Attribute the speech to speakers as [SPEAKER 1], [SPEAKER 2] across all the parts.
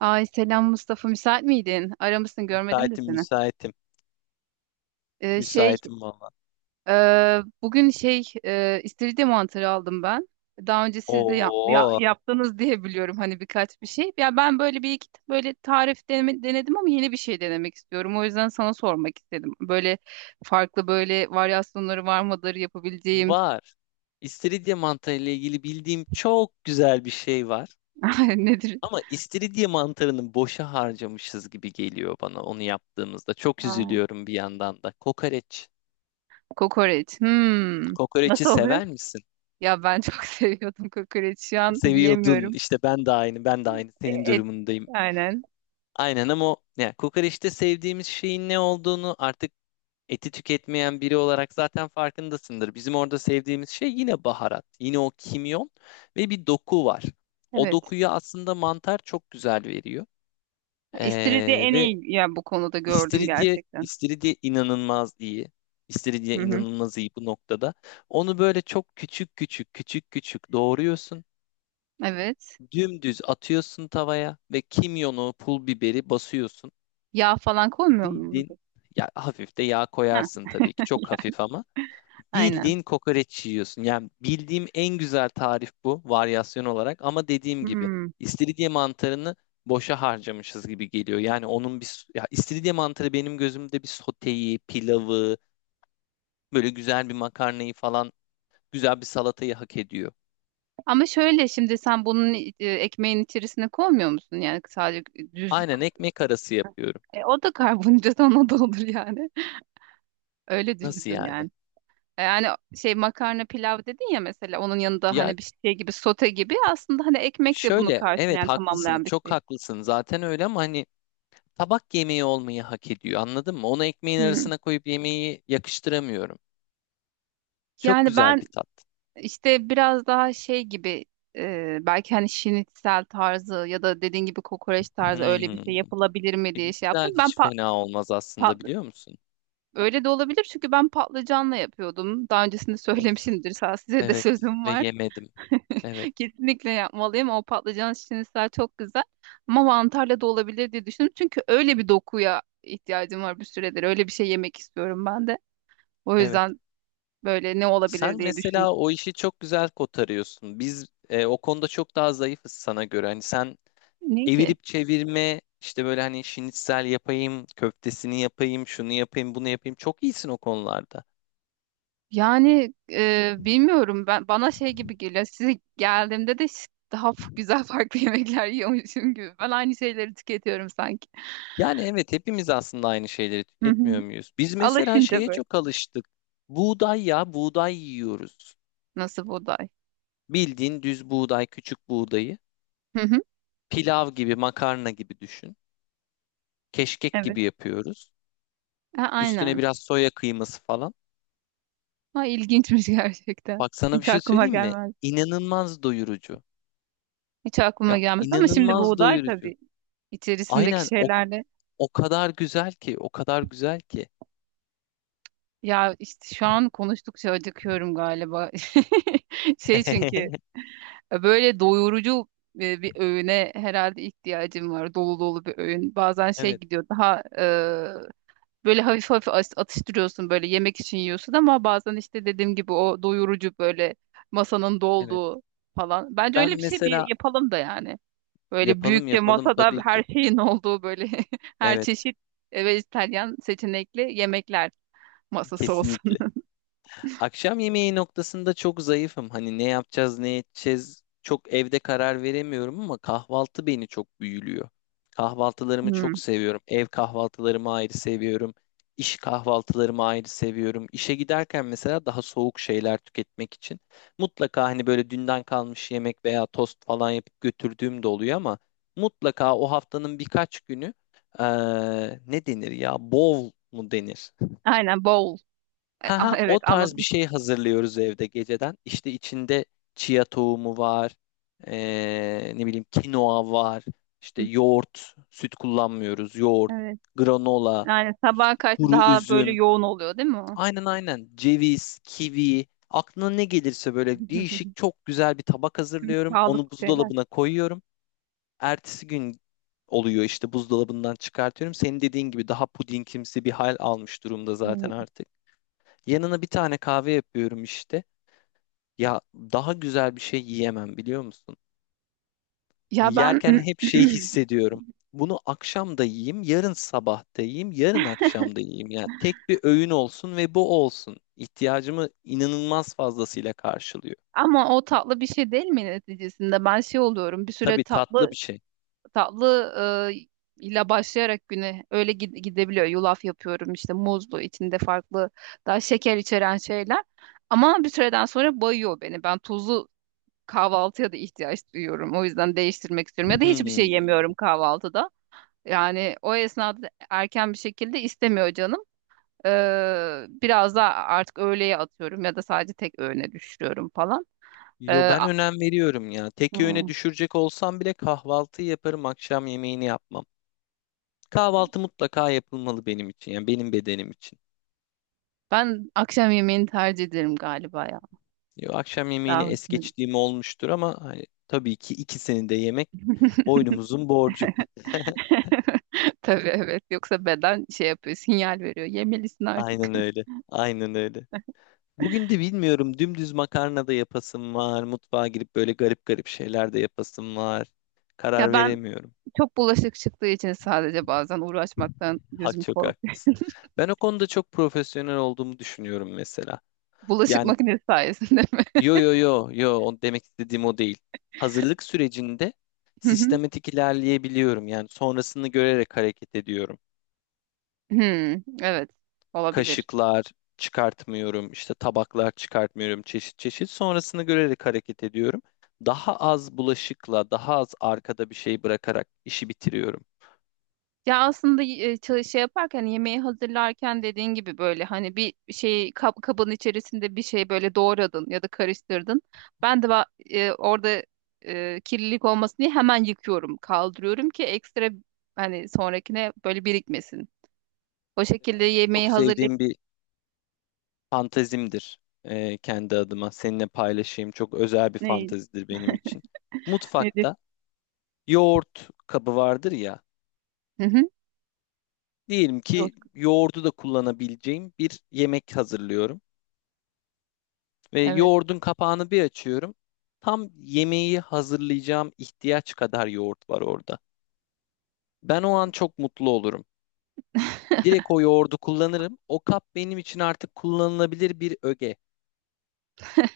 [SPEAKER 1] Ay, selam Mustafa, müsait miydin? Aramışsın, görmedim de
[SPEAKER 2] Müsaitim,
[SPEAKER 1] seni.
[SPEAKER 2] müsaitim.
[SPEAKER 1] Ee, şey
[SPEAKER 2] Müsaitim valla.
[SPEAKER 1] bugün istiridye mantarı aldım ben. Daha önce siz de
[SPEAKER 2] Oo,
[SPEAKER 1] yaptınız diye biliyorum, hani birkaç bir şey. Ya ben böyle bir iki böyle tarif denedim ama yeni bir şey denemek istiyorum. O yüzden sana sormak istedim. Böyle farklı böyle varyasyonları var mıdır yapabileceğim?
[SPEAKER 2] var. İstiridye mantarı ile ilgili bildiğim çok güzel bir şey var.
[SPEAKER 1] Nedir?
[SPEAKER 2] Ama istiridye mantarını boşa harcamışız gibi geliyor bana onu yaptığımızda. Çok
[SPEAKER 1] Aa,
[SPEAKER 2] üzülüyorum bir yandan da. Kokoreç.
[SPEAKER 1] kokoreç. Hmm.
[SPEAKER 2] Kokoreçi
[SPEAKER 1] Nasıl oluyor?
[SPEAKER 2] sever misin?
[SPEAKER 1] Ya ben çok seviyordum kokoreç. Şu an
[SPEAKER 2] Seviyordun.
[SPEAKER 1] yiyemiyorum.
[SPEAKER 2] İşte ben de aynı, ben de aynı. Senin
[SPEAKER 1] E, Et,
[SPEAKER 2] durumundayım.
[SPEAKER 1] aynen.
[SPEAKER 2] Aynen ama o, yani kokoreçte sevdiğimiz şeyin ne olduğunu artık eti tüketmeyen biri olarak zaten farkındasındır. Bizim orada sevdiğimiz şey yine baharat, yine o kimyon ve bir doku var. O
[SPEAKER 1] Evet.
[SPEAKER 2] dokuyu aslında mantar çok güzel veriyor.
[SPEAKER 1] İstiridye
[SPEAKER 2] Ee,
[SPEAKER 1] en
[SPEAKER 2] ve
[SPEAKER 1] iyi ya bu konuda, gördüm
[SPEAKER 2] istiridye,
[SPEAKER 1] gerçekten.
[SPEAKER 2] istiridye inanılmaz iyi. İstiridye
[SPEAKER 1] Hı hı.
[SPEAKER 2] inanılmaz iyi bu noktada. Onu böyle çok küçük küçük küçük küçük doğruyorsun.
[SPEAKER 1] Evet.
[SPEAKER 2] Dümdüz atıyorsun tavaya ve kimyonu, pul biberi basıyorsun.
[SPEAKER 1] Yağ falan koymuyor mu?
[SPEAKER 2] Bildin. Ya hafif de yağ
[SPEAKER 1] Ha.
[SPEAKER 2] koyarsın tabii ki. Çok
[SPEAKER 1] Ya,
[SPEAKER 2] hafif ama.
[SPEAKER 1] aynen.
[SPEAKER 2] Bildiğin kokoreç yiyorsun. Yani bildiğim en güzel tarif bu varyasyon olarak ama dediğim gibi
[SPEAKER 1] Hmm.
[SPEAKER 2] istiridye mantarını boşa harcamışız gibi geliyor. Yani onun ya istiridye mantarı benim gözümde bir soteyi, pilavı, böyle güzel bir makarnayı falan, güzel bir salatayı hak ediyor.
[SPEAKER 1] Ama şöyle, şimdi sen bunun ekmeğin içerisine koymuyor musun? Yani sadece düz,
[SPEAKER 2] Aynen ekmek arası yapıyorum.
[SPEAKER 1] o da karbonhidrat, ona da olur yani. Öyle
[SPEAKER 2] Nasıl
[SPEAKER 1] düşündüm
[SPEAKER 2] yani?
[SPEAKER 1] yani. Yani makarna, pilav dedin ya mesela, onun yanında
[SPEAKER 2] Ya
[SPEAKER 1] hani bir şey gibi, sote gibi. Aslında hani ekmek de bunu
[SPEAKER 2] şöyle evet
[SPEAKER 1] karşılayan,
[SPEAKER 2] haklısın,
[SPEAKER 1] tamamlayan bir
[SPEAKER 2] çok
[SPEAKER 1] şey.
[SPEAKER 2] haklısın. Zaten öyle ama hani tabak yemeği olmayı hak ediyor. Anladın mı? Onu ekmeğin
[SPEAKER 1] Hmm.
[SPEAKER 2] arasına koyup yemeği yakıştıramıyorum. Çok
[SPEAKER 1] Yani
[SPEAKER 2] güzel
[SPEAKER 1] ben
[SPEAKER 2] bir tat.
[SPEAKER 1] İşte biraz daha şey gibi, belki hani şinitsel tarzı ya da dediğin gibi kokoreç tarzı öyle bir
[SPEAKER 2] Hmm.
[SPEAKER 1] şey yapılabilir mi diye şey
[SPEAKER 2] Pirinçler
[SPEAKER 1] yaptım.
[SPEAKER 2] hiç fena olmaz aslında
[SPEAKER 1] Patlı-
[SPEAKER 2] biliyor musun?
[SPEAKER 1] Öyle de olabilir çünkü ben patlıcanla yapıyordum daha öncesinde.
[SPEAKER 2] Of.
[SPEAKER 1] Söylemişimdir. Sağ, size de
[SPEAKER 2] Evet
[SPEAKER 1] sözüm
[SPEAKER 2] ve
[SPEAKER 1] var.
[SPEAKER 2] yemedim. Evet,
[SPEAKER 1] Kesinlikle yapmalıyım. O patlıcan şinitsel çok güzel. Ama mantarla da olabilir diye düşündüm. Çünkü öyle bir dokuya ihtiyacım var bir süredir. Öyle bir şey yemek istiyorum ben de. O
[SPEAKER 2] evet.
[SPEAKER 1] yüzden böyle ne olabilir
[SPEAKER 2] Sen
[SPEAKER 1] diye düşündüm.
[SPEAKER 2] mesela o işi çok güzel kotarıyorsun. Biz o konuda çok daha zayıfız sana göre. Hani sen
[SPEAKER 1] Ne ki?
[SPEAKER 2] evirip çevirme işte böyle hani şinitsel yapayım, köftesini yapayım, şunu yapayım, bunu yapayım. Çok iyisin o konularda.
[SPEAKER 1] Yani bilmiyorum, ben bana şey gibi geliyor. Size geldiğimde de daha güzel farklı yemekler yiyormuşum gibi. Ben aynı şeyleri tüketiyorum sanki.
[SPEAKER 2] Yani evet hepimiz aslında aynı şeyleri
[SPEAKER 1] Hı hı.
[SPEAKER 2] tüketmiyor muyuz? Biz mesela
[SPEAKER 1] Alışınca
[SPEAKER 2] şeye
[SPEAKER 1] böyle.
[SPEAKER 2] çok alıştık. Buğday ya, buğday yiyoruz.
[SPEAKER 1] Nasıl buğday?
[SPEAKER 2] Bildiğin düz buğday, küçük buğdayı.
[SPEAKER 1] Hı hı.
[SPEAKER 2] Pilav gibi, makarna gibi düşün. Keşkek
[SPEAKER 1] Evet.
[SPEAKER 2] gibi yapıyoruz.
[SPEAKER 1] Ha,
[SPEAKER 2] Üstüne
[SPEAKER 1] aynen.
[SPEAKER 2] biraz soya kıyması falan.
[SPEAKER 1] Ha, ilginçmiş gerçekten.
[SPEAKER 2] Bak sana bir
[SPEAKER 1] Hiç
[SPEAKER 2] şey
[SPEAKER 1] aklıma
[SPEAKER 2] söyleyeyim mi?
[SPEAKER 1] gelmez.
[SPEAKER 2] İnanılmaz doyurucu.
[SPEAKER 1] Hiç aklıma
[SPEAKER 2] Ya
[SPEAKER 1] gelmezdi ama şimdi
[SPEAKER 2] inanılmaz
[SPEAKER 1] buğday
[SPEAKER 2] doyurucu.
[SPEAKER 1] tabii, içerisindeki
[SPEAKER 2] Aynen o,
[SPEAKER 1] şeylerle.
[SPEAKER 2] o kadar güzel ki, o kadar güzel ki.
[SPEAKER 1] Ya işte şu an konuştukça acıkıyorum galiba. Şey çünkü Böyle doyurucu bir öğüne herhalde ihtiyacım var. Dolu dolu bir öğün. Bazen şey
[SPEAKER 2] Evet,
[SPEAKER 1] gidiyor daha, böyle hafif hafif atıştırıyorsun, böyle yemek için yiyorsun ama bazen işte dediğim gibi o doyurucu, böyle masanın
[SPEAKER 2] evet.
[SPEAKER 1] dolduğu falan. Bence
[SPEAKER 2] Ben
[SPEAKER 1] öyle bir şey bir
[SPEAKER 2] mesela
[SPEAKER 1] yapalım da yani. Böyle
[SPEAKER 2] yapalım
[SPEAKER 1] büyükçe
[SPEAKER 2] yapalım
[SPEAKER 1] masada
[SPEAKER 2] tabii ki.
[SPEAKER 1] her şeyin olduğu, böyle her
[SPEAKER 2] Evet,
[SPEAKER 1] çeşit vejetaryen seçenekli yemekler masası
[SPEAKER 2] kesinlikle.
[SPEAKER 1] olsun.
[SPEAKER 2] Akşam yemeği noktasında çok zayıfım. Hani ne yapacağız, ne edeceğiz çok evde karar veremiyorum ama kahvaltı beni çok büyülüyor. Kahvaltılarımı çok
[SPEAKER 1] Hmm.
[SPEAKER 2] seviyorum. Ev kahvaltılarımı ayrı seviyorum. İş kahvaltılarımı ayrı seviyorum. İşe giderken mesela daha soğuk şeyler tüketmek için mutlaka hani böyle dünden kalmış yemek veya tost falan yapıp götürdüğüm de oluyor ama mutlaka o haftanın birkaç günü ne denir ya? Bol mu denir?
[SPEAKER 1] Aynen, bowl.
[SPEAKER 2] Ha ha,
[SPEAKER 1] Evet,
[SPEAKER 2] o tarz bir
[SPEAKER 1] anladım.
[SPEAKER 2] şey hazırlıyoruz evde geceden. İşte içinde chia tohumu var. Ne bileyim, kinoa var. İşte
[SPEAKER 1] Hı.
[SPEAKER 2] yoğurt, süt kullanmıyoruz. Yoğurt,
[SPEAKER 1] Evet.
[SPEAKER 2] granola,
[SPEAKER 1] Yani
[SPEAKER 2] işte
[SPEAKER 1] sabaha karşı
[SPEAKER 2] kuru
[SPEAKER 1] daha böyle
[SPEAKER 2] üzüm.
[SPEAKER 1] yoğun oluyor değil mi o?
[SPEAKER 2] Aynen aynen. Ceviz, kivi. Aklına ne gelirse böyle değişik çok güzel bir tabak
[SPEAKER 1] Tüm
[SPEAKER 2] hazırlıyorum.
[SPEAKER 1] sağlık
[SPEAKER 2] Onu
[SPEAKER 1] şeyler.
[SPEAKER 2] buzdolabına koyuyorum. Ertesi gün oluyor işte buzdolabından çıkartıyorum. Senin dediğin gibi daha pudingimsi bir hal almış durumda zaten
[SPEAKER 1] Yani
[SPEAKER 2] artık. Yanına bir tane kahve yapıyorum işte. Ya daha güzel bir şey yiyemem biliyor musun?
[SPEAKER 1] ya ben
[SPEAKER 2] Yerken hep şey hissediyorum. Bunu akşam da yiyeyim, yarın sabah da yiyeyim, yarın akşam da yiyeyim. Yani tek bir öğün olsun ve bu olsun. İhtiyacımı inanılmaz fazlasıyla karşılıyor.
[SPEAKER 1] ama o tatlı bir şey değil mi neticesinde? Ben şey oluyorum. Bir süre
[SPEAKER 2] Tabii tatlı
[SPEAKER 1] tatlı,
[SPEAKER 2] bir şey.
[SPEAKER 1] tatlı ile başlayarak güne öyle gidebiliyor. Yulaf yapıyorum işte muzlu, içinde farklı daha şeker içeren şeyler. Ama bir süreden sonra bayıyor beni. Ben tuzlu kahvaltıya da ihtiyaç duyuyorum. O yüzden değiştirmek istiyorum. Ya da hiçbir şey
[SPEAKER 2] Hmm.
[SPEAKER 1] yemiyorum kahvaltıda. Yani o esnada erken bir şekilde istemiyor canım. Biraz da artık öğleye atıyorum ya da sadece tek öğüne düşürüyorum falan. Ee,
[SPEAKER 2] Yo ben
[SPEAKER 1] a-
[SPEAKER 2] önem veriyorum ya. Tek öğüne
[SPEAKER 1] Hmm.
[SPEAKER 2] düşürecek olsam bile kahvaltı yaparım, akşam yemeğini yapmam. Kahvaltı mutlaka yapılmalı benim için. Yani benim bedenim için.
[SPEAKER 1] Ben akşam yemeğini tercih ederim galiba ya.
[SPEAKER 2] Yo, akşam
[SPEAKER 1] Daha
[SPEAKER 2] yemeğini es
[SPEAKER 1] hoşuma gidiyor.
[SPEAKER 2] geçtiğim olmuştur ama hani tabii ki ikisini de yemek boynumuzun borcu.
[SPEAKER 1] Tabii, evet. Yoksa beden şey yapıyor, sinyal veriyor. Yemelisin artık.
[SPEAKER 2] Aynen öyle. Aynen öyle. Bugün de bilmiyorum dümdüz makarna da yapasım var. Mutfağa girip böyle garip garip şeyler de yapasım var.
[SPEAKER 1] Ya
[SPEAKER 2] Karar
[SPEAKER 1] ben
[SPEAKER 2] veremiyorum.
[SPEAKER 1] çok bulaşık çıktığı için sadece bazen uğraşmaktan
[SPEAKER 2] Ha,
[SPEAKER 1] gözüm
[SPEAKER 2] çok
[SPEAKER 1] korkuyor.
[SPEAKER 2] haklısın. Ben o konuda çok profesyonel olduğumu düşünüyorum mesela.
[SPEAKER 1] Bulaşık
[SPEAKER 2] Yani
[SPEAKER 1] makinesi sayesinde mi?
[SPEAKER 2] yo yo yo yo, o demek istediğim o değil. Hazırlık sürecinde sistematik ilerleyebiliyorum. Yani sonrasını görerek hareket ediyorum.
[SPEAKER 1] Hmm, evet, olabilir.
[SPEAKER 2] Kaşıklar çıkartmıyorum, işte tabaklar çıkartmıyorum çeşit çeşit. Sonrasını görerek hareket ediyorum. Daha az bulaşıkla, daha az arkada bir şey bırakarak işi bitiriyorum.
[SPEAKER 1] Ya aslında yaparken, hani yemeği hazırlarken dediğin gibi, böyle hani bir şey kabın içerisinde bir şey böyle doğradın ya da karıştırdın. Ben de orada kirlilik olmasın diye hemen yıkıyorum, kaldırıyorum ki ekstra hani sonrakine böyle birikmesin. O
[SPEAKER 2] Mesela
[SPEAKER 1] şekilde
[SPEAKER 2] şey, çok
[SPEAKER 1] yemeği hazırlayıp.
[SPEAKER 2] sevdiğim bir fantezimdir kendi adıma. Seninle paylaşayım. Çok özel bir
[SPEAKER 1] Ne,
[SPEAKER 2] fantezidir benim için.
[SPEAKER 1] Nedir?
[SPEAKER 2] Mutfakta yoğurt kabı vardır ya.
[SPEAKER 1] Hı hı.
[SPEAKER 2] Diyelim
[SPEAKER 1] Yok.
[SPEAKER 2] ki yoğurdu da kullanabileceğim bir yemek hazırlıyorum. Ve
[SPEAKER 1] Evet.
[SPEAKER 2] yoğurdun kapağını bir açıyorum. Tam yemeği hazırlayacağım ihtiyaç kadar yoğurt var orada. Ben o an çok mutlu olurum. Direkt o yoğurdu kullanırım. O kap benim için artık kullanılabilir bir öge.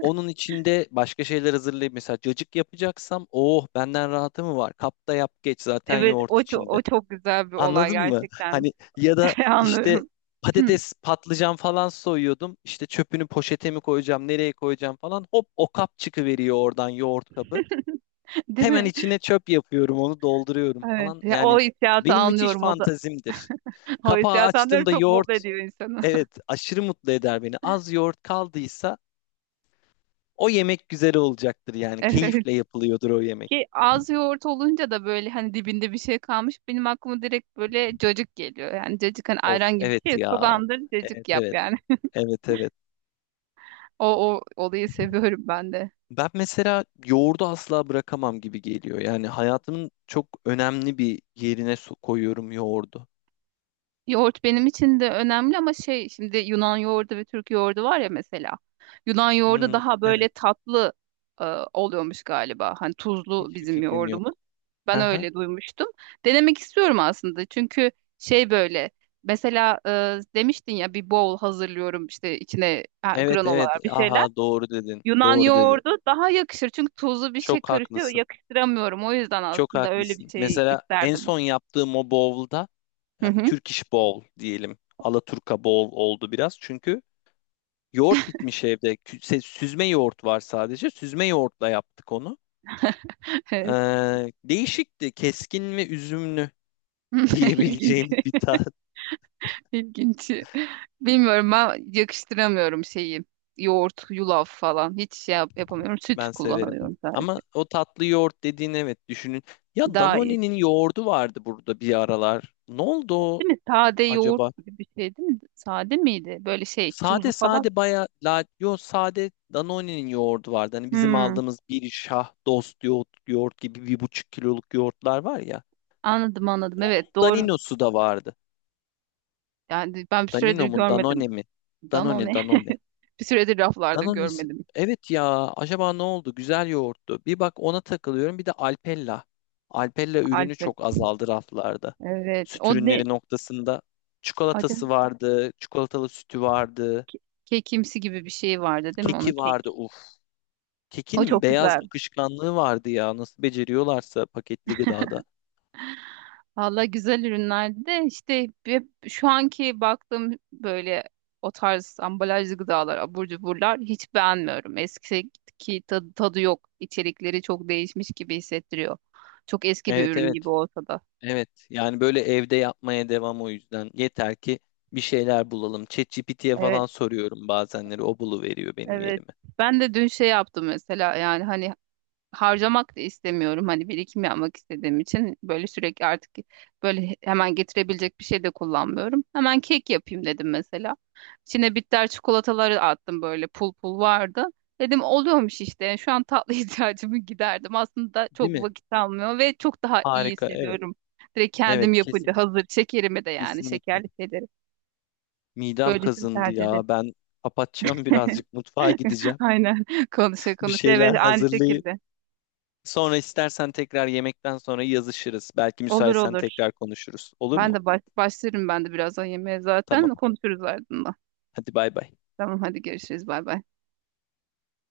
[SPEAKER 2] Onun içinde başka şeyler hazırlayayım. Mesela cacık yapacaksam, oh benden rahatı mı var? Kapta yap geç zaten
[SPEAKER 1] Evet,
[SPEAKER 2] yoğurt
[SPEAKER 1] o çok,
[SPEAKER 2] içinde.
[SPEAKER 1] o çok güzel bir olay
[SPEAKER 2] Anladın mı?
[SPEAKER 1] gerçekten.
[SPEAKER 2] Hani ya da işte
[SPEAKER 1] Anlıyorum.
[SPEAKER 2] patates, patlıcan falan soyuyordum. İşte çöpünü poşete mi koyacağım, nereye koyacağım falan. Hop o kap çıkıveriyor oradan, yoğurt kabı.
[SPEAKER 1] Değil
[SPEAKER 2] Hemen
[SPEAKER 1] mi?
[SPEAKER 2] içine çöp yapıyorum, onu dolduruyorum
[SPEAKER 1] Evet.
[SPEAKER 2] falan.
[SPEAKER 1] Ya, o
[SPEAKER 2] Yani
[SPEAKER 1] hissiyatı
[SPEAKER 2] benim müthiş
[SPEAKER 1] anlıyorum. O da
[SPEAKER 2] fantazimdir.
[SPEAKER 1] o
[SPEAKER 2] Kapağı
[SPEAKER 1] hissiyatları
[SPEAKER 2] açtığımda
[SPEAKER 1] çok mutlu
[SPEAKER 2] yoğurt,
[SPEAKER 1] ediyor insanı.
[SPEAKER 2] evet aşırı mutlu eder beni. Az yoğurt kaldıysa o yemek güzel olacaktır yani.
[SPEAKER 1] Evet.
[SPEAKER 2] Keyifle yapılıyordur o yemek.
[SPEAKER 1] Ki az yoğurt olunca da böyle hani dibinde bir şey kalmış, benim aklıma direkt böyle cacık geliyor. Yani cacık hani
[SPEAKER 2] Of
[SPEAKER 1] ayran gibi bir
[SPEAKER 2] evet
[SPEAKER 1] şey.
[SPEAKER 2] ya.
[SPEAKER 1] Sulandır,
[SPEAKER 2] Evet
[SPEAKER 1] cacık yap
[SPEAKER 2] evet.
[SPEAKER 1] yani.
[SPEAKER 2] Evet evet.
[SPEAKER 1] O, o olayı seviyorum ben de.
[SPEAKER 2] Ben mesela yoğurdu asla bırakamam gibi geliyor. Yani hayatımın çok önemli bir yerine koyuyorum yoğurdu.
[SPEAKER 1] Yoğurt benim için de önemli ama şey, şimdi Yunan yoğurdu ve Türk yoğurdu var ya mesela. Yunan yoğurdu
[SPEAKER 2] Hmm,
[SPEAKER 1] daha böyle
[SPEAKER 2] evet.
[SPEAKER 1] tatlı e, oluyormuş galiba. Hani tuzlu
[SPEAKER 2] Hiçbir
[SPEAKER 1] bizim
[SPEAKER 2] fikrim
[SPEAKER 1] yoğurdumuz.
[SPEAKER 2] yok.
[SPEAKER 1] Ben
[SPEAKER 2] Aha.
[SPEAKER 1] öyle duymuştum. Denemek istiyorum aslında. Çünkü şey, böyle mesela demiştin ya bir bowl hazırlıyorum işte içine, ha,
[SPEAKER 2] Evet evet.
[SPEAKER 1] granolalar, bir şeyler.
[SPEAKER 2] Aha, doğru dedin.
[SPEAKER 1] Yunan
[SPEAKER 2] Doğru dedin.
[SPEAKER 1] yoğurdu daha yakışır çünkü. Tuzlu bir şey
[SPEAKER 2] Çok
[SPEAKER 1] karışıyor,
[SPEAKER 2] haklısın.
[SPEAKER 1] yakıştıramıyorum. O yüzden
[SPEAKER 2] Çok
[SPEAKER 1] aslında öyle bir
[SPEAKER 2] haklısın.
[SPEAKER 1] şey
[SPEAKER 2] Mesela en
[SPEAKER 1] isterdim.
[SPEAKER 2] son yaptığım o bowl'da
[SPEAKER 1] Hı
[SPEAKER 2] yani
[SPEAKER 1] hı.
[SPEAKER 2] Turkish bowl diyelim. Alaturka bowl oldu biraz. Çünkü yoğurt bitmiş evde. Süzme yoğurt var sadece. Süzme yoğurtla yaptık onu.
[SPEAKER 1] Evet.
[SPEAKER 2] Ee, Değişikti. Keskin ve üzümlü.
[SPEAKER 1] İlginç.
[SPEAKER 2] diyebileceğim bir tat.
[SPEAKER 1] İlginç. Bilmiyorum, ben yakıştıramıyorum şeyi. Yoğurt, yulaf falan. Hiç yapamıyorum. Süt
[SPEAKER 2] Ben severim.
[SPEAKER 1] kullanıyorum sadece.
[SPEAKER 2] Ama o tatlı yoğurt dediğin, evet, düşünün. Ya
[SPEAKER 1] Daha iyi.
[SPEAKER 2] Danone'nin yoğurdu vardı burada bir aralar. Ne oldu o
[SPEAKER 1] Değil mi? Sade yoğurt
[SPEAKER 2] acaba?
[SPEAKER 1] gibi bir şey değil mi? Sade miydi? Böyle şey, tuzlu
[SPEAKER 2] Sade
[SPEAKER 1] falan.
[SPEAKER 2] sade baya la yo sade Danone'nin yoğurdu vardı. Hani bizim
[SPEAKER 1] Hmm,
[SPEAKER 2] aldığımız bir şah dost yoğurt, gibi bir buçuk kiloluk yoğurtlar var ya.
[SPEAKER 1] anladım, anladım.
[SPEAKER 2] Onun
[SPEAKER 1] Evet, doğru.
[SPEAKER 2] Danino'su da vardı.
[SPEAKER 1] Yani ben bir
[SPEAKER 2] Danino
[SPEAKER 1] süredir
[SPEAKER 2] mu
[SPEAKER 1] görmedim
[SPEAKER 2] Danone mi? Danone,
[SPEAKER 1] Danone.
[SPEAKER 2] Danone.
[SPEAKER 1] Bir süredir raflarda
[SPEAKER 2] Danonis.
[SPEAKER 1] görmedim
[SPEAKER 2] Evet ya, acaba ne oldu? Güzel yoğurttu. Bir bak, ona takılıyorum. Bir de Alpella. Alpella ürünü
[SPEAKER 1] Alpen.
[SPEAKER 2] çok azaldı raflarda.
[SPEAKER 1] Evet.
[SPEAKER 2] Süt
[SPEAKER 1] O ne?
[SPEAKER 2] ürünleri noktasında
[SPEAKER 1] Acaba
[SPEAKER 2] çikolatası vardı, çikolatalı sütü vardı,
[SPEAKER 1] kekimsi gibi bir şey vardı değil mi? Onun
[SPEAKER 2] keki
[SPEAKER 1] kek.
[SPEAKER 2] vardı. Uf.
[SPEAKER 1] O
[SPEAKER 2] Kekinin
[SPEAKER 1] çok
[SPEAKER 2] beyaz
[SPEAKER 1] güzel.
[SPEAKER 2] akışkanlığı vardı ya. Nasıl beceriyorlarsa paketli gıdada.
[SPEAKER 1] Valla güzel ürünlerdi de işte hep şu anki baktığım böyle o tarz ambalajlı gıdalar, abur cuburlar hiç beğenmiyorum. Eskiki tadı, tadı yok. İçerikleri çok değişmiş gibi hissettiriyor. Çok eski bir
[SPEAKER 2] Evet
[SPEAKER 1] ürün gibi
[SPEAKER 2] evet.
[SPEAKER 1] olsa da.
[SPEAKER 2] Evet. Yani böyle evde yapmaya devam o yüzden. Yeter ki bir şeyler bulalım. ChatGPT'ye
[SPEAKER 1] Evet,
[SPEAKER 2] falan soruyorum bazenleri. O buluveriyor benim
[SPEAKER 1] evet.
[SPEAKER 2] yerime.
[SPEAKER 1] Ben de dün şey yaptım mesela, yani hani harcamak da istemiyorum. Hani birikim yapmak istediğim için böyle sürekli artık böyle hemen getirebilecek bir şey de kullanmıyorum. Hemen kek yapayım dedim mesela. İçine bitter çikolataları attım, böyle pul pul vardı. Dedim oluyormuş işte. Yani şu an tatlı ihtiyacımı giderdim. Aslında
[SPEAKER 2] Değil
[SPEAKER 1] çok
[SPEAKER 2] mi?
[SPEAKER 1] vakit almıyor ve çok daha iyi
[SPEAKER 2] Harika. Evet.
[SPEAKER 1] hissediyorum. Direkt kendim
[SPEAKER 2] Evet,
[SPEAKER 1] yapınca
[SPEAKER 2] kesin
[SPEAKER 1] hazır şekerimi de, yani
[SPEAKER 2] kesinlikle.
[SPEAKER 1] şekerli şeyleri.
[SPEAKER 2] Midem
[SPEAKER 1] Böylesini
[SPEAKER 2] kazındı
[SPEAKER 1] tercih ederim.
[SPEAKER 2] ya. Ben kapatacağım birazcık, mutfağa gideceğim.
[SPEAKER 1] Aynen, konuşa
[SPEAKER 2] Bir
[SPEAKER 1] konuşa, evet,
[SPEAKER 2] şeyler
[SPEAKER 1] aynı
[SPEAKER 2] hazırlayıp
[SPEAKER 1] şekilde.
[SPEAKER 2] sonra istersen tekrar yemekten sonra yazışırız. Belki
[SPEAKER 1] Olur,
[SPEAKER 2] müsaitsen
[SPEAKER 1] olur.
[SPEAKER 2] tekrar konuşuruz. Olur
[SPEAKER 1] Ben
[SPEAKER 2] mu?
[SPEAKER 1] de başlarım ben de birazdan yemeğe
[SPEAKER 2] Tamam.
[SPEAKER 1] zaten. Konuşuruz ardından.
[SPEAKER 2] Hadi bay bay.
[SPEAKER 1] Tamam, hadi görüşürüz. Bay bay.